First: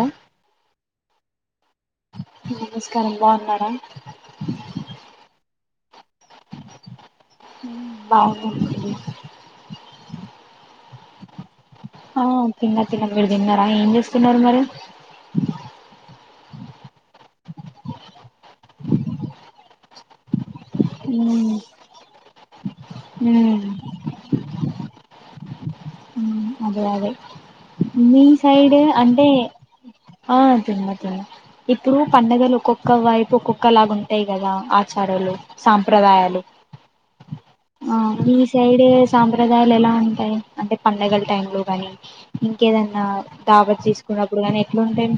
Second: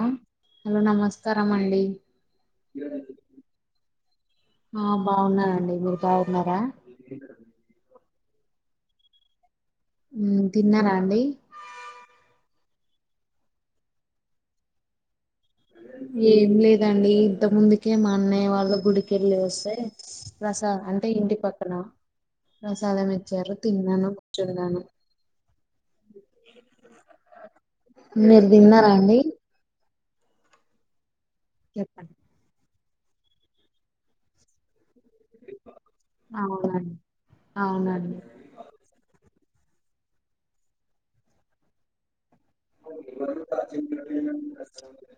Hello hello నమస్కారం అండి. నమస్కారం బాగున్నారా ఆ బావున్నానండి మీరు బాగున్నారా బాగున్నమండి. ఉమ్ తిన్నారా అండి. ఆ తిన్న తిన్న మీరు తిన్నారా ఏం చేస్తున్నారు మరి ఏం లేదండి ఇంత ముందుకే మా అన్నయ్య వాళ్ళు గుడికెళ్ళి వస్తే ప్రసాదం అంటే ఇంటి మ్మ్ పక్కనా ప్రసాదం ఇచ్చారు తిన్నాను కూర్చున్నాను. అదే అదే మీ మీరు సైడ్ తిన్నారా అండి అంటే ఆ తిన్న తిన్న ఇప్పుడు చెప్పండి. పండుగలు ఒక్కొక్క వైపు ఒక్కొక్క లాగ ఉంటాయి కదా ఆచారాలు, సాంప్రదాయాలు అవునండి ఆ అవునండి మీ సైడ్ సాంప్రదాయాలు ఎలా ఉంటాయి అంటే పండగలు టైమ్ లో కానీ ఇంకేదన్నా దాబ చేసుకున్నప్పుడు కానీ ఎట్లుంటది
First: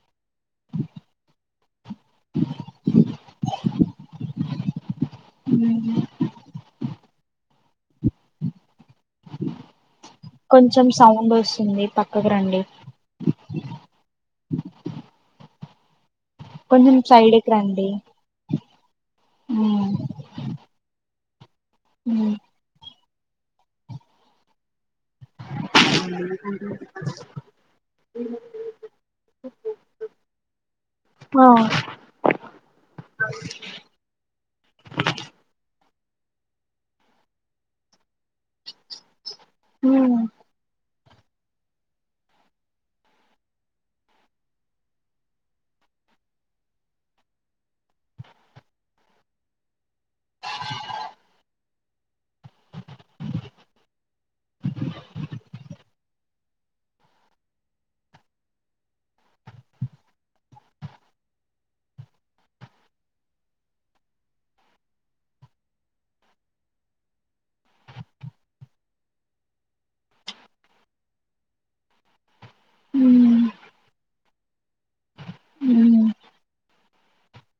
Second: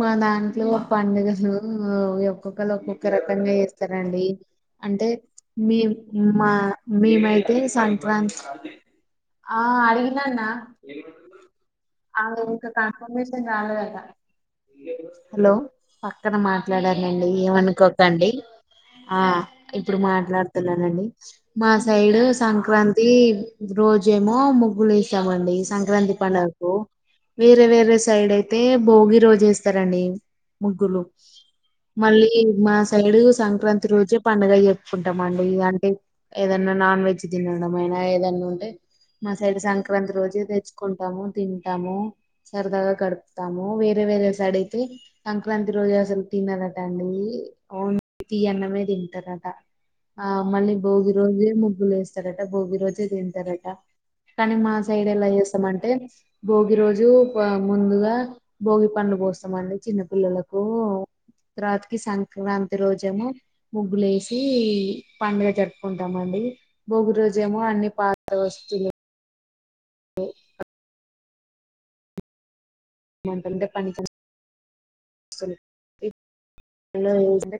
మా దాంట్లో పండుగలు ఒక్కొక్కళ్ళు ఒక్కొక్క రకంగా చేస్తారండి అంటే మేం మా మేమైతే సం వన్స్ ఆ అడిగిన అన్న కొంచెం సౌండ్ వస్తుంది ఆ పక్కకు రండి ఇంకా కన్ఫర్మేషన్ కాలేదు అట లో పక్కన కొంచెం మాట్లాడానండి సైడ్కి రండి ఏమనుకోకండి ఆ ఇప్పుడు మాట్లాడుతున్నానండి మా సైడు సంక్రాంతి రోజేమో ముగ్గులు వేసామ సంక్రాంతి పండగకు వేరే వేరే సైడ్ అయితే భోగి రోజు వేస్తారండి ముగ్గులు మళ్ళీ మా సైడు సంక్రాంతి రోజే పండుగ జరుపుకుంటాం అండి ఈగాన్ని ఏదన్నా నాన్ వెజ్ తినడం ఆయినా ఏదన్నా ఉంటే మా సైడ్ సంక్రాంతి రోజే దె కుంటాము తింటాము సరదాగా గడుపుతాము వేరే వేరే సైడ్ అయితే సంక్రాంతి రో రోజు అసలు తినరాటండి ఓన్లీ తీయన్నమే తింటరట ఆ మళ్ళీ భోగి రోజే ముగ్గులు వేస్తారట భోగి రోజే తింటారట కానీ మా సైడలా ఎస్ అంటే భోగి రోజు ఆ ముందుగా భోగి పండ్లు పోస్తామండి చిన్న పిల్లలకు ఓ తర్వాతికిి సంక్రాంతి రోజము ముగ్గులేేసి పండుగ జరుపుకుంటాం మా భోగి రోజు ఏమో అన్ని పాత వస్తువులు అ మాటంటే పని [unintelligible] చగా ఉంటది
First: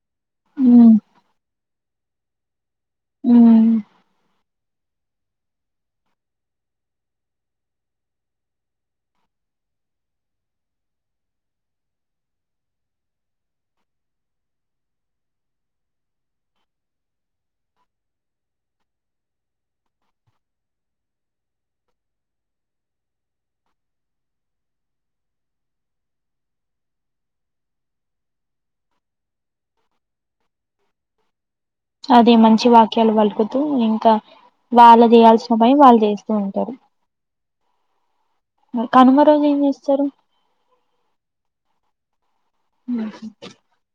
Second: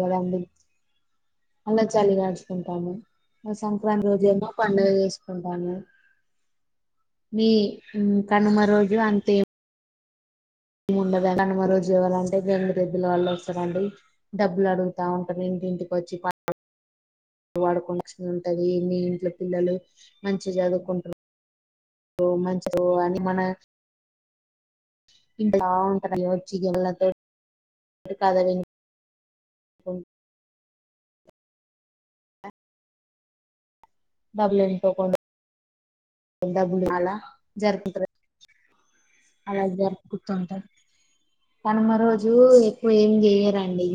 కదా అండి అన్న చలిగాచుకుంటాం టాము మరి సంక్రాంతి రోజు ఏమో పండగ చేసుకు కుంటాను మీ కనుమ రోజు అంతే ఉండద కనుమ రోజు ఇవ్వాలంటే గంగి రెద్దుల వాల్లు వస్తారండి డబ్బులు అడుగతా ఉంటాది ఇంటికొచ్చి పాల వాడుకున ఉంటది మీ ఇంట్లో పిల్లలు మంచిగా చదువుకుంటారు ఓ మంచి ఓ ఆ మన ఇంత లావుంటది మరి ఎవరొచ్చి [unintelligible] పోమ్ అది మంచి వాక్యాలు పలుకుతూ ఇ కా డబ్బులు వాళ్ళు ఎన్నుకోకుండా చేయాల్సిన పని వాళ్ళు చేస్తూ ఉంటారు డబ్బులు అలా కనుమ రోజు ఏం అలాగ చేస్తారు జరుపుకుతుంటారు కనుమ రోజు జు ఎక్కువ ఏమి చేయరండి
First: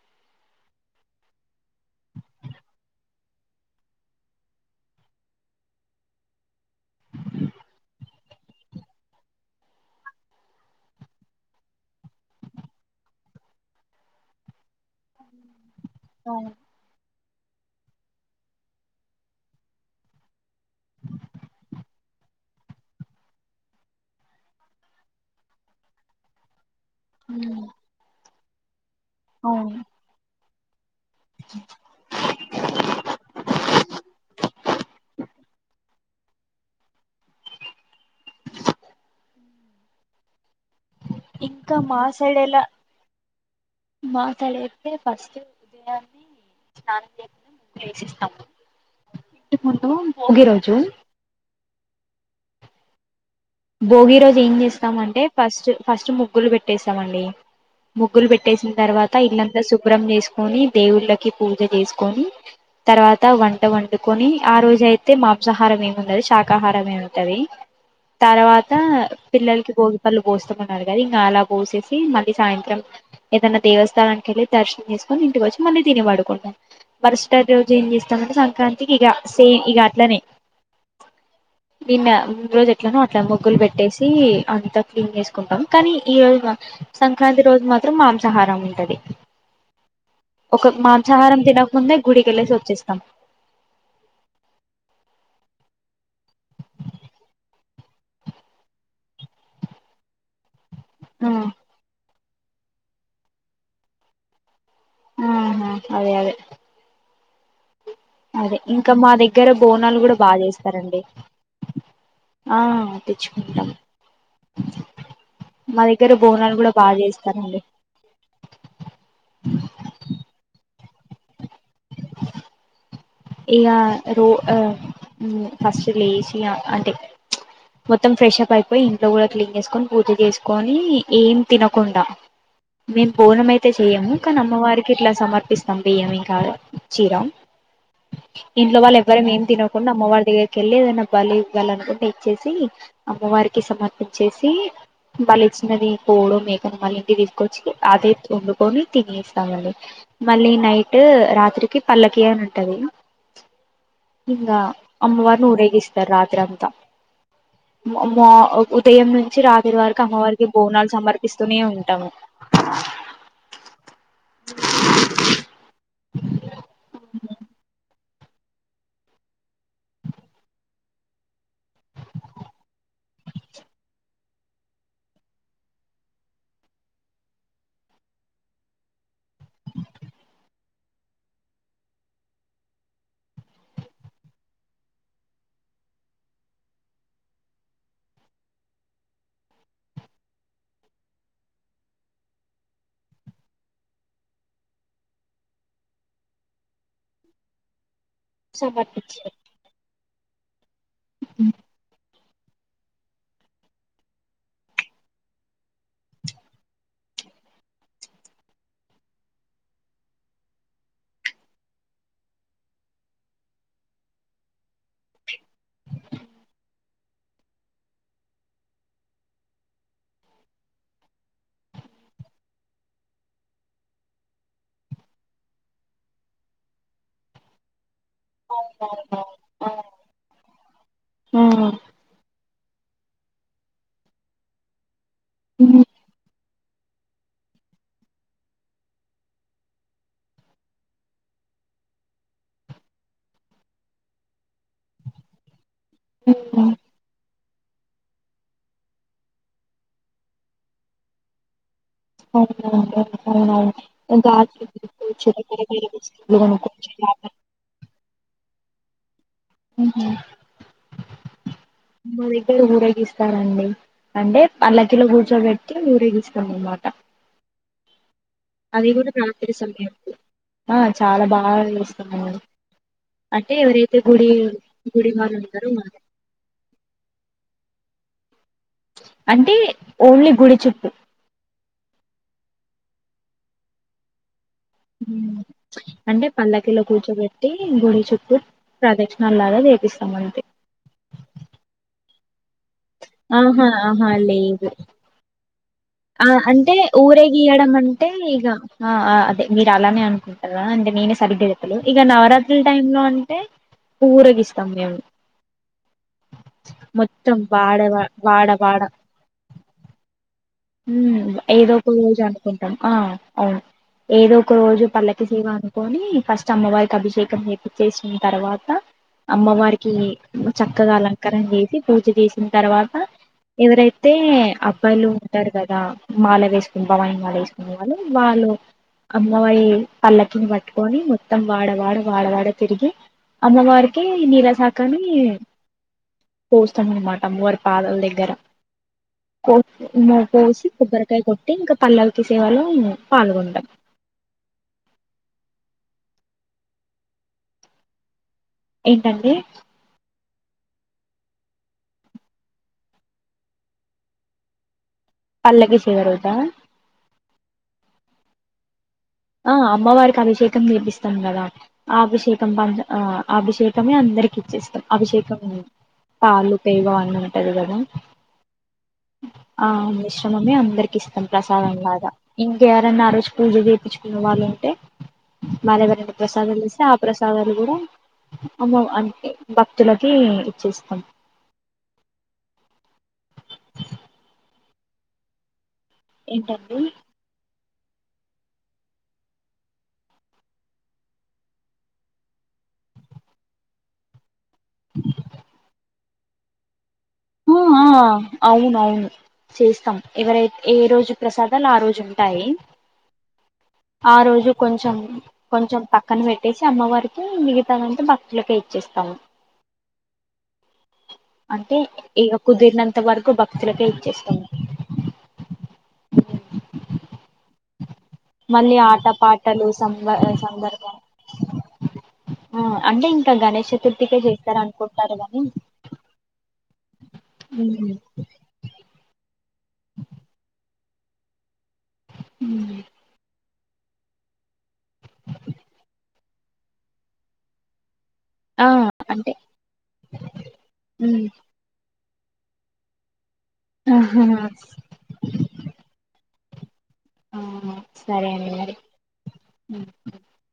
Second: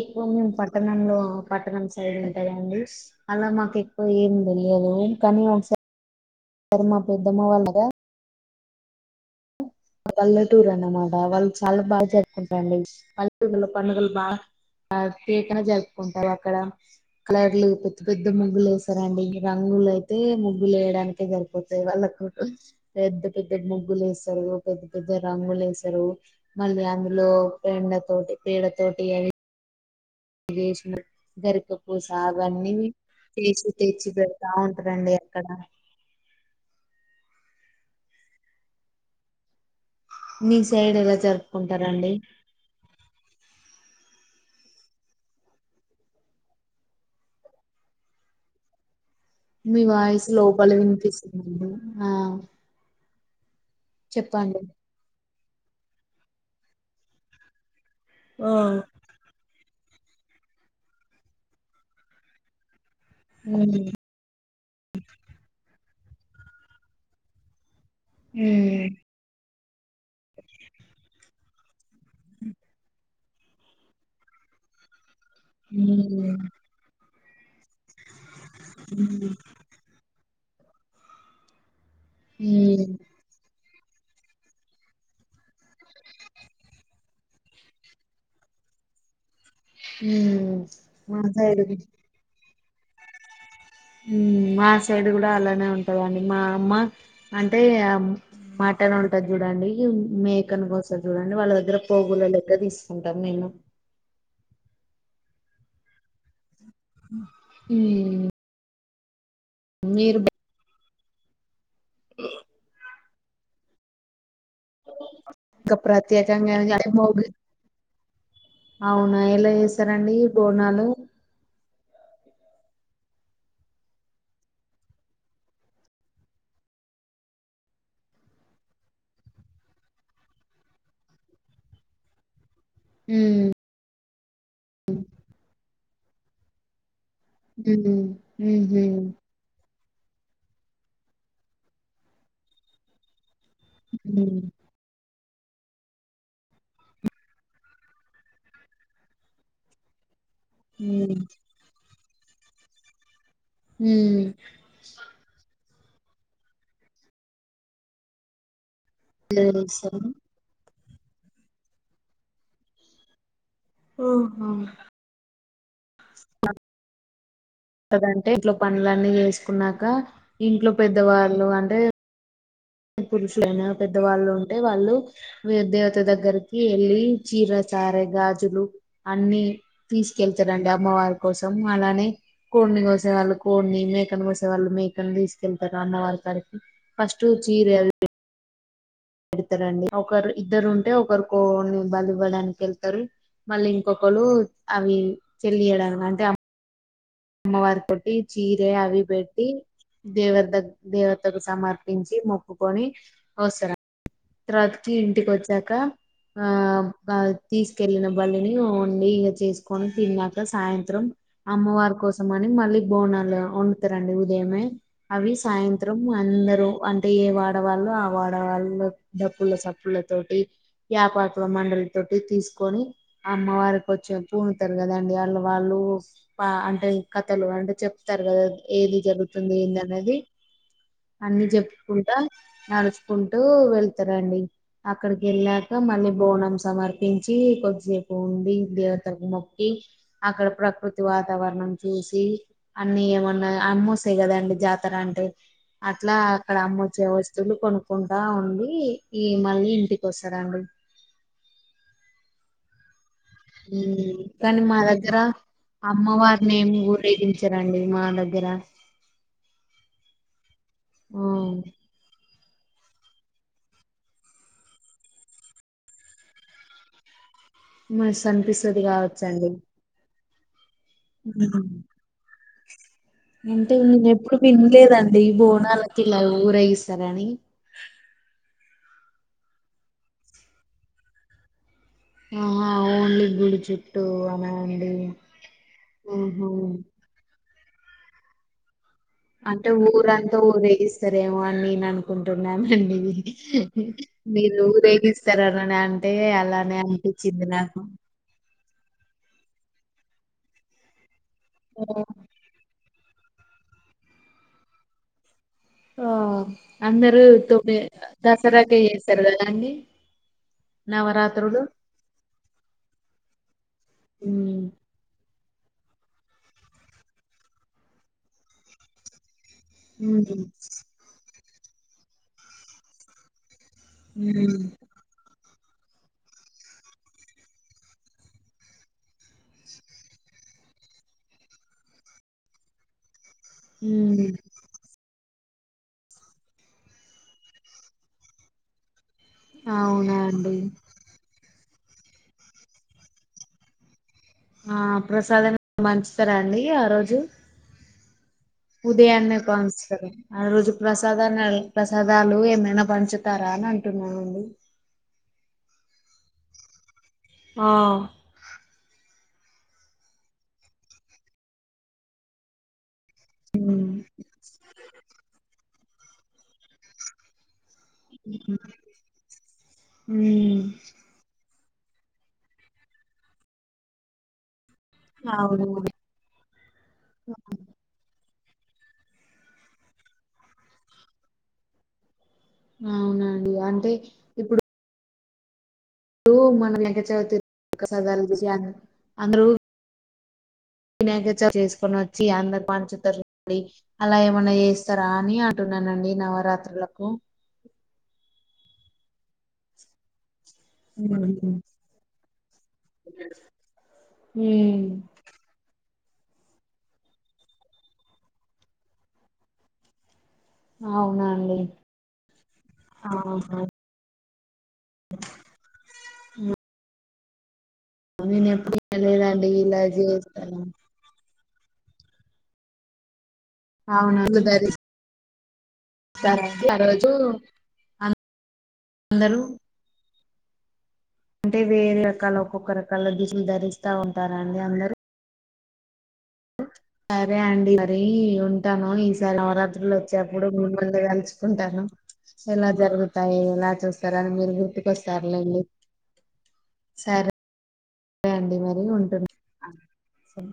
ఎక్కువ మేము పట్టణంలో పట్టణం సైడ్ ఉంటదండి అలా మాకు ఎక్కువ ఏం తెలియదు కానీ ఒకసారి మా పెద్దమ్మా వాళ్ళదా పల్లెటూరు అనమాట వాళ్ళు చాలా బాగా జరుపుకుంటారండి పల్లెటూరులో పండుగలు బాగా హ్యాపీగా జర్పు అవును అక్కడ కలర్లు పెద్ద పెద్ద ముగ్గులు వేశారండి రంగులు అయితే ముగ ముగ్గులు వయడానికే సరిపోతాయి వాళ్ళకు పెద్ద పెద్ద ముగ్గులు వేస్తారు పెద్ద పెద్ద రంగులు వేసారు మళ్ళీ అందులో పెండ తొటి పీడ తొ తోటి ఆయి అవును లేషిన గరిక పూస అవన్నీ తీసి తెచ్చి పెడతా ఉంటారండి అక్కడ మీ సైడ్ ఎలా ఇంకా జరుపుకుంటారండి మాసైడెలా మాకాడైతే ఫస్ట్ ఉదయాన్నే స్నానం జేయక ముందే యేశేస్తాము. మీ వాయిస్ లోపల వినిపిస్తుందండి ఆ భోగి రోజు ఏం చెప్పండి ఉమ్ జేస్తామంటే ఫస్ట్ ఫస్ట్ ముగ్గులు బెట్టేస్తామండి. ముగ్గులు బెట్టేసిన తర్వాత ఇల్లంతా శుభ్రం జేసుకొని, దేవుళ్ళకి పూజ జేసుకొని, తర్వాత వంట ఉమ్ వండుకొని, ఆ రోజు అయితే మాంసాహారం ఏమి ఉండదు శాకాహారమే ఉంటది. తర్వాత ఉమ్ పిల్లలకి భోగి పళ్ళు బోస్తాం అన్నారు గదా ఇంగా అలా బోసేసి మళ్ళీ సాయంత్రం ఏదైనా దేవస్థానానికి యెళ్ళి దర్శనం జేసు కొని ఇంటికి వచ్చి మళ్ళీ తిని పడుకుంటాం. మరుసటి రోజు ఏం జేస్తం ప్రతి సంక్రాంతికి ఇగ సేమ్ ఇగ అట్లనే నిన్న ముందు రోజు ఉమ్ ఎట్లనో అట్లా ముగ్గులు పె ట్టేసి అంతా క్లీన్ చేసుకుంటాం కానీ ఈ రోజు సంక్రాంతి రోజు మాత్రం మాంసాహారం ఉంటది. ఉమ్ ఒక మా మాంసాహారం సైడ్ తినకముందే గుడికి యెళ్ళేసి వచ్చేస్తాం. ఉమ్ మా సైడ్ కూడా అలానే ఉంటదండి మా అమ్మ అంటే మటన్ ఉంటది చూడండి మేకను కోస్ చూడండి వాళ్ళ దగ్గర పోగుల లెక్క దీసుకుంటాం నేను ఆహా అదే అదే ఉమ్ అదే ఇంకా మా దగ్గర బోనాలు గూడా మీరు బాగా జేస్తారండి. ఆ తెచ్చుకుంటాం. ఇంకా మా దగ్గర బోనాలు ప్రత్యేకంగా కూడా బాగా [unintelligible] చేస్తారండి అవునా ఎలా జేసారండి బోనాలు ఇగ రో ఆ ఫస్ట్ లేషి ఆ అంటే మొత్తం ఫ్రెష్ అప్ అయిపోయి ఇంట్లో కూడా క్లీన్ చేసుకొని పూజ చేసుకొని ఏం తినకుండా మేము ఉమ్ బోనం అయితే చెయ్యము కానీ అమ్మవారికి ఇట్లా సమర్పిస్తాం బియ్యం ఇంకా చీరా ఉమ్ ఇంట్లో ఉహు వాళ్ళు ఎవ్వరం ఏం తినమ్ కొన్ని అమ్మవారి దగ్గరికెళ్ళి ఏదైనా బలి ఇవ్వాలనుకుంటే ఇచ్చేసి అమ్మవారి కి ఉమ్ సమర్పించేసి వాళ్ళు ఇచ్చినది పోడు మేకను మళ్ళి ఇంటికి తీసుకొచ్చి అదే వండుకొని తినేస్తామండి. మళ్ళీ నైట్ ఉమ్ రాత్రికి పల్లకి అని ఉంటది. ఉమ్ ఇంగా అమ్మవారీని ఊరేగిస్ రాత్రి అంతా ఉదయం నుంచి ఎలా రాత్రి చేస్తారు వరకు అమ్మవారికి బోనాల్ సమర్పిస్తూనే ఉంటాము. ఆహా ఉత్తగంటే ఇంట్లో పనులన్నీ చేసుకున్నాక ఇంట్లో పెద్దవాళ్ళు అంటే పురుషులైనా పెద్దవాళ్ళు అంటే వాళ్ళు వేరే దేవత దగ్గరికి యెళ్ళి చీర సారె గాజులు అన్ని తీసుకెళ్తారండి అమ్మవారి కోసం అలానే కోడిని కోసే వాళ్ళు కోడిని మేకని కోసే వాళ్ళు మేకను తీసుకెళ్తారు అమ్మ వారి కాడికి ఫస్ట్ చీరలు పెడతారండి ఒకరు ఇద్దరు ఉంటే ఒకరికో బలి ఇవ్వడానికి యెళ్తరు మళ్ళీ ఇంకొకరు లో అవి తెలియడం అంటే అమ్మవారి కొట్టి చీర అవి సమర్పించి భేట్టి దేవర్ దగ్ దేవతకు సమర్పించి మొక్కుకొని వాస్తర తర్వాతకి ఇంటికి వచ్చాక ఆ తీసుకెళ్లిన బలిని వండి ఇగ చేసుకొని తిన్నాక సాయంత్రం అమ్మవారి కోసం అని మళ్ళీ బోనాలు వండుతారండి ఉదయమే అవి సాయంత్రం అందరుూ అంటే ఏ వాడవాళ్ళు ఆ వాడవాళ్ళు డబ్ప్పుల సప్పుల తోటి యపాకుల మండల తోటి తీసుకొని ఆ అమ్మవారికి వచ్చ పూముతారు కదండి వాళ్ళ వాళ్ళు అంటే కథలు అంటే చెప్ తర్వాత ఏది జరుగుతుంది ఏంది అన్నది అన్ని అవునవును చెప్పుకుంటా నడుచుకుంటూ వెళ్తరండి అక్కడికి వెళ్ళాక మళ్ళీ బోనం సమర్పించి కొద్దిసేపు ఉండి దేవతకు మొక్కి అక్కడ ప్రకృతి వాతావరణం చూసి అన్ని ఏమన్నా అమ్మూస్తాయి కదండి జాతర అంటే అట్లా అక్కడ అమ్మొచ్చే వస్తువులు కొనుక్కుంటా ఉండి ఈ మళ్ళీ ఇంటికి వస్తరా అండి ఉ [unintelligible] కానీ మా దగ్గర చిరకడగల వస్తువులు అమ్మవారిని ఏమి కొనుక్కోవచ్చు లాభం ఊరేగించరండి మా దగ్గ గ్గరా ఉహామ్ ఉమ్, మా దగ్గర ఊరేగిస్తారండి అంటే పల్లకిలో కూర్చోబెట్టి ఊరేగిస్తాం అనమాట మస్త్ అనిపిస్తది కావచ్చండి సమయంలో ఆ చాలా బాగా ఉమ్. చేస్కునేవోరు అంటే నేను ఎప్పుడు గుడి విన్లేదండి ఈ వాళ్ళు ఉంటారో వాళ్ళు బోనాలకి ఇలా ఊరేగిస్తారని అంటే ఓన్లీ గుడి చుట్టు ఆహా ఓన్లీ గుడి చుట్టూ అన హ్మ్ అంటే పల్లకీలో కూర్చోబెట్టి గుడి చుట్టు ప్రదక్షిణ లాగా చేపిస్తామంతె సరేమో అని నేను అనుకుంటున్నానండి ఆహా ఆహా మీరు లేదు రేపిస్తార ఆ అంటే ఊరే గీయడం నాకు అంటే ఇగ ఆ అదే మీరు అలానే అనుకుంటారా అంటే నేనే సరిగ్గా చెప్పలే ఆ ఇక నవరాత్రుల టైంలో అంటే ఊరగిస్తాం మేము ఆ అందరుూ మొత్తం తొమ్మి వాడ వాడ వాడ దసరకె చేస్తారు కదా అండి [inaudible] ఏదో ఒక రోజు అనుకుంటాం ఆ అవును ఏదో ఉమ్ ఒక రోజు పల్లకి వ అనుకొని ఫస్ట్ అమ్మవారికి అభిషేకం చేపిచ్చేసిన తర్వాత అమ్మవారికి ఉమ్ చక్కగా అలంకారన చేసి పూజ చేసిన తర్వాత ఎవరైతే ఉమ్ అబ్బాయిలు ఉంటారు కదా మాల వేసుకుని మాల వేసుకునే వాళ్ళు వాళ్ళు అమ్మవరి పల్లకిని పట్టుకొని మొత్తం వాడవాడ వాడవాడ తిరిగి అమ్మవారికి ఉమ్ నీళ్ళ సాకాని పోస్తాం అనమాట అమ్మవారి పాదల దగ్గర కో అవునా అండి పోసి కొబ్బరికాయ కొట్టి ఇంకా పల్లవుకి సేవాలో పాల్గొంటాం ఆ ప్రసాదన్ని పంచుతారా అండి ఆ రోజు ఏంటంటే ఉదయాన్నే కాంస్తారా ఆ రోజు ప్రసాదాన్ని ప్రసాదాలు ఏమైనా పంచుతారా అని అంటున్నారు పల్లకి చివరిరోజా ఆ ఆ అమ్మవారికి అభిషేకం చేపిస్తాం కదా ఆ అభిషేకం ప ఆ ఉమ్ అభిషేకమే అందరికి ఇచ్చేస్తాం అభిషేకంమే పాలుకైవ అ ఉంటది కదా ఆ మిశ్రమమే అందరికి ఇస్తాం ప్ర అవును కదా ఇంక ఎవరనా ఆ రోజు పూజ చేయించుకున్న వాళ్ళు ఉంటే అవును వాళ్ళు ఎవరైనా ప్రసాదం ఇస్తే ఆ ప్రసాదాలు కూడా అమ అంటే భక్తులకి ఇచ్చేస్తాం అవునండి అంటే ఇప్పుడు ఇప్పుడు ఏంటండి [inaudible] అంద్రఊ వినాయక చవితి చేసుకొని వచ్చి అందరు పంచుతారు అలా ఏమైన్నా చేస్తారా అని అంట ఉన్నానండి నవరాత్రులకు ఉ ఆ అవును అవును చేస్తాం ఎవరై ఏ ఉ రోజు ప్రసాదాలు ఆ రోజు ఉంటాయి ఆ రోజు ఉమ్ కొంచెం కొంచెంక్క పక్కన పెట్టేసి అమ్మవారికి మిగతానంటే భక్తులకు ఇచ్చేస్తాము అవునండి అంటే ఇక కుదిరినంత ఆ వరకు భక్తులకే ఇచ్చేస్తాము ఉ నేను ఎప్పుడు మళ్ళీ ఆట వినలేదండి పాటలు ఇలా సంబ చేస్తాను సందర్భం ఆ అంటే ఇంకా గణేష్ చతుర్థికే చేస్తారు అనుకుంటారు గాని స ఆ రోజు అం అందరూ అంటే వేరే రకాల ఒక్కొక్క రకాల దుసులు ధరిస్తా ఉంటారం అండి అందరు సరే అండి మరి ఆ ఉంటాను అంటే ఈసారి నవరాత్రులు వచ్చేప్పుడు మూడు మంది ఉమ్. కలుసుకుంటాను ఎలా జరుగుతాయి ఎలా చూస్తార ఆహా. అని మీరు గుర్తుకొస్తారులేండి సరే ఆ రే అండి మరి ఉంటూ ఉమ్. న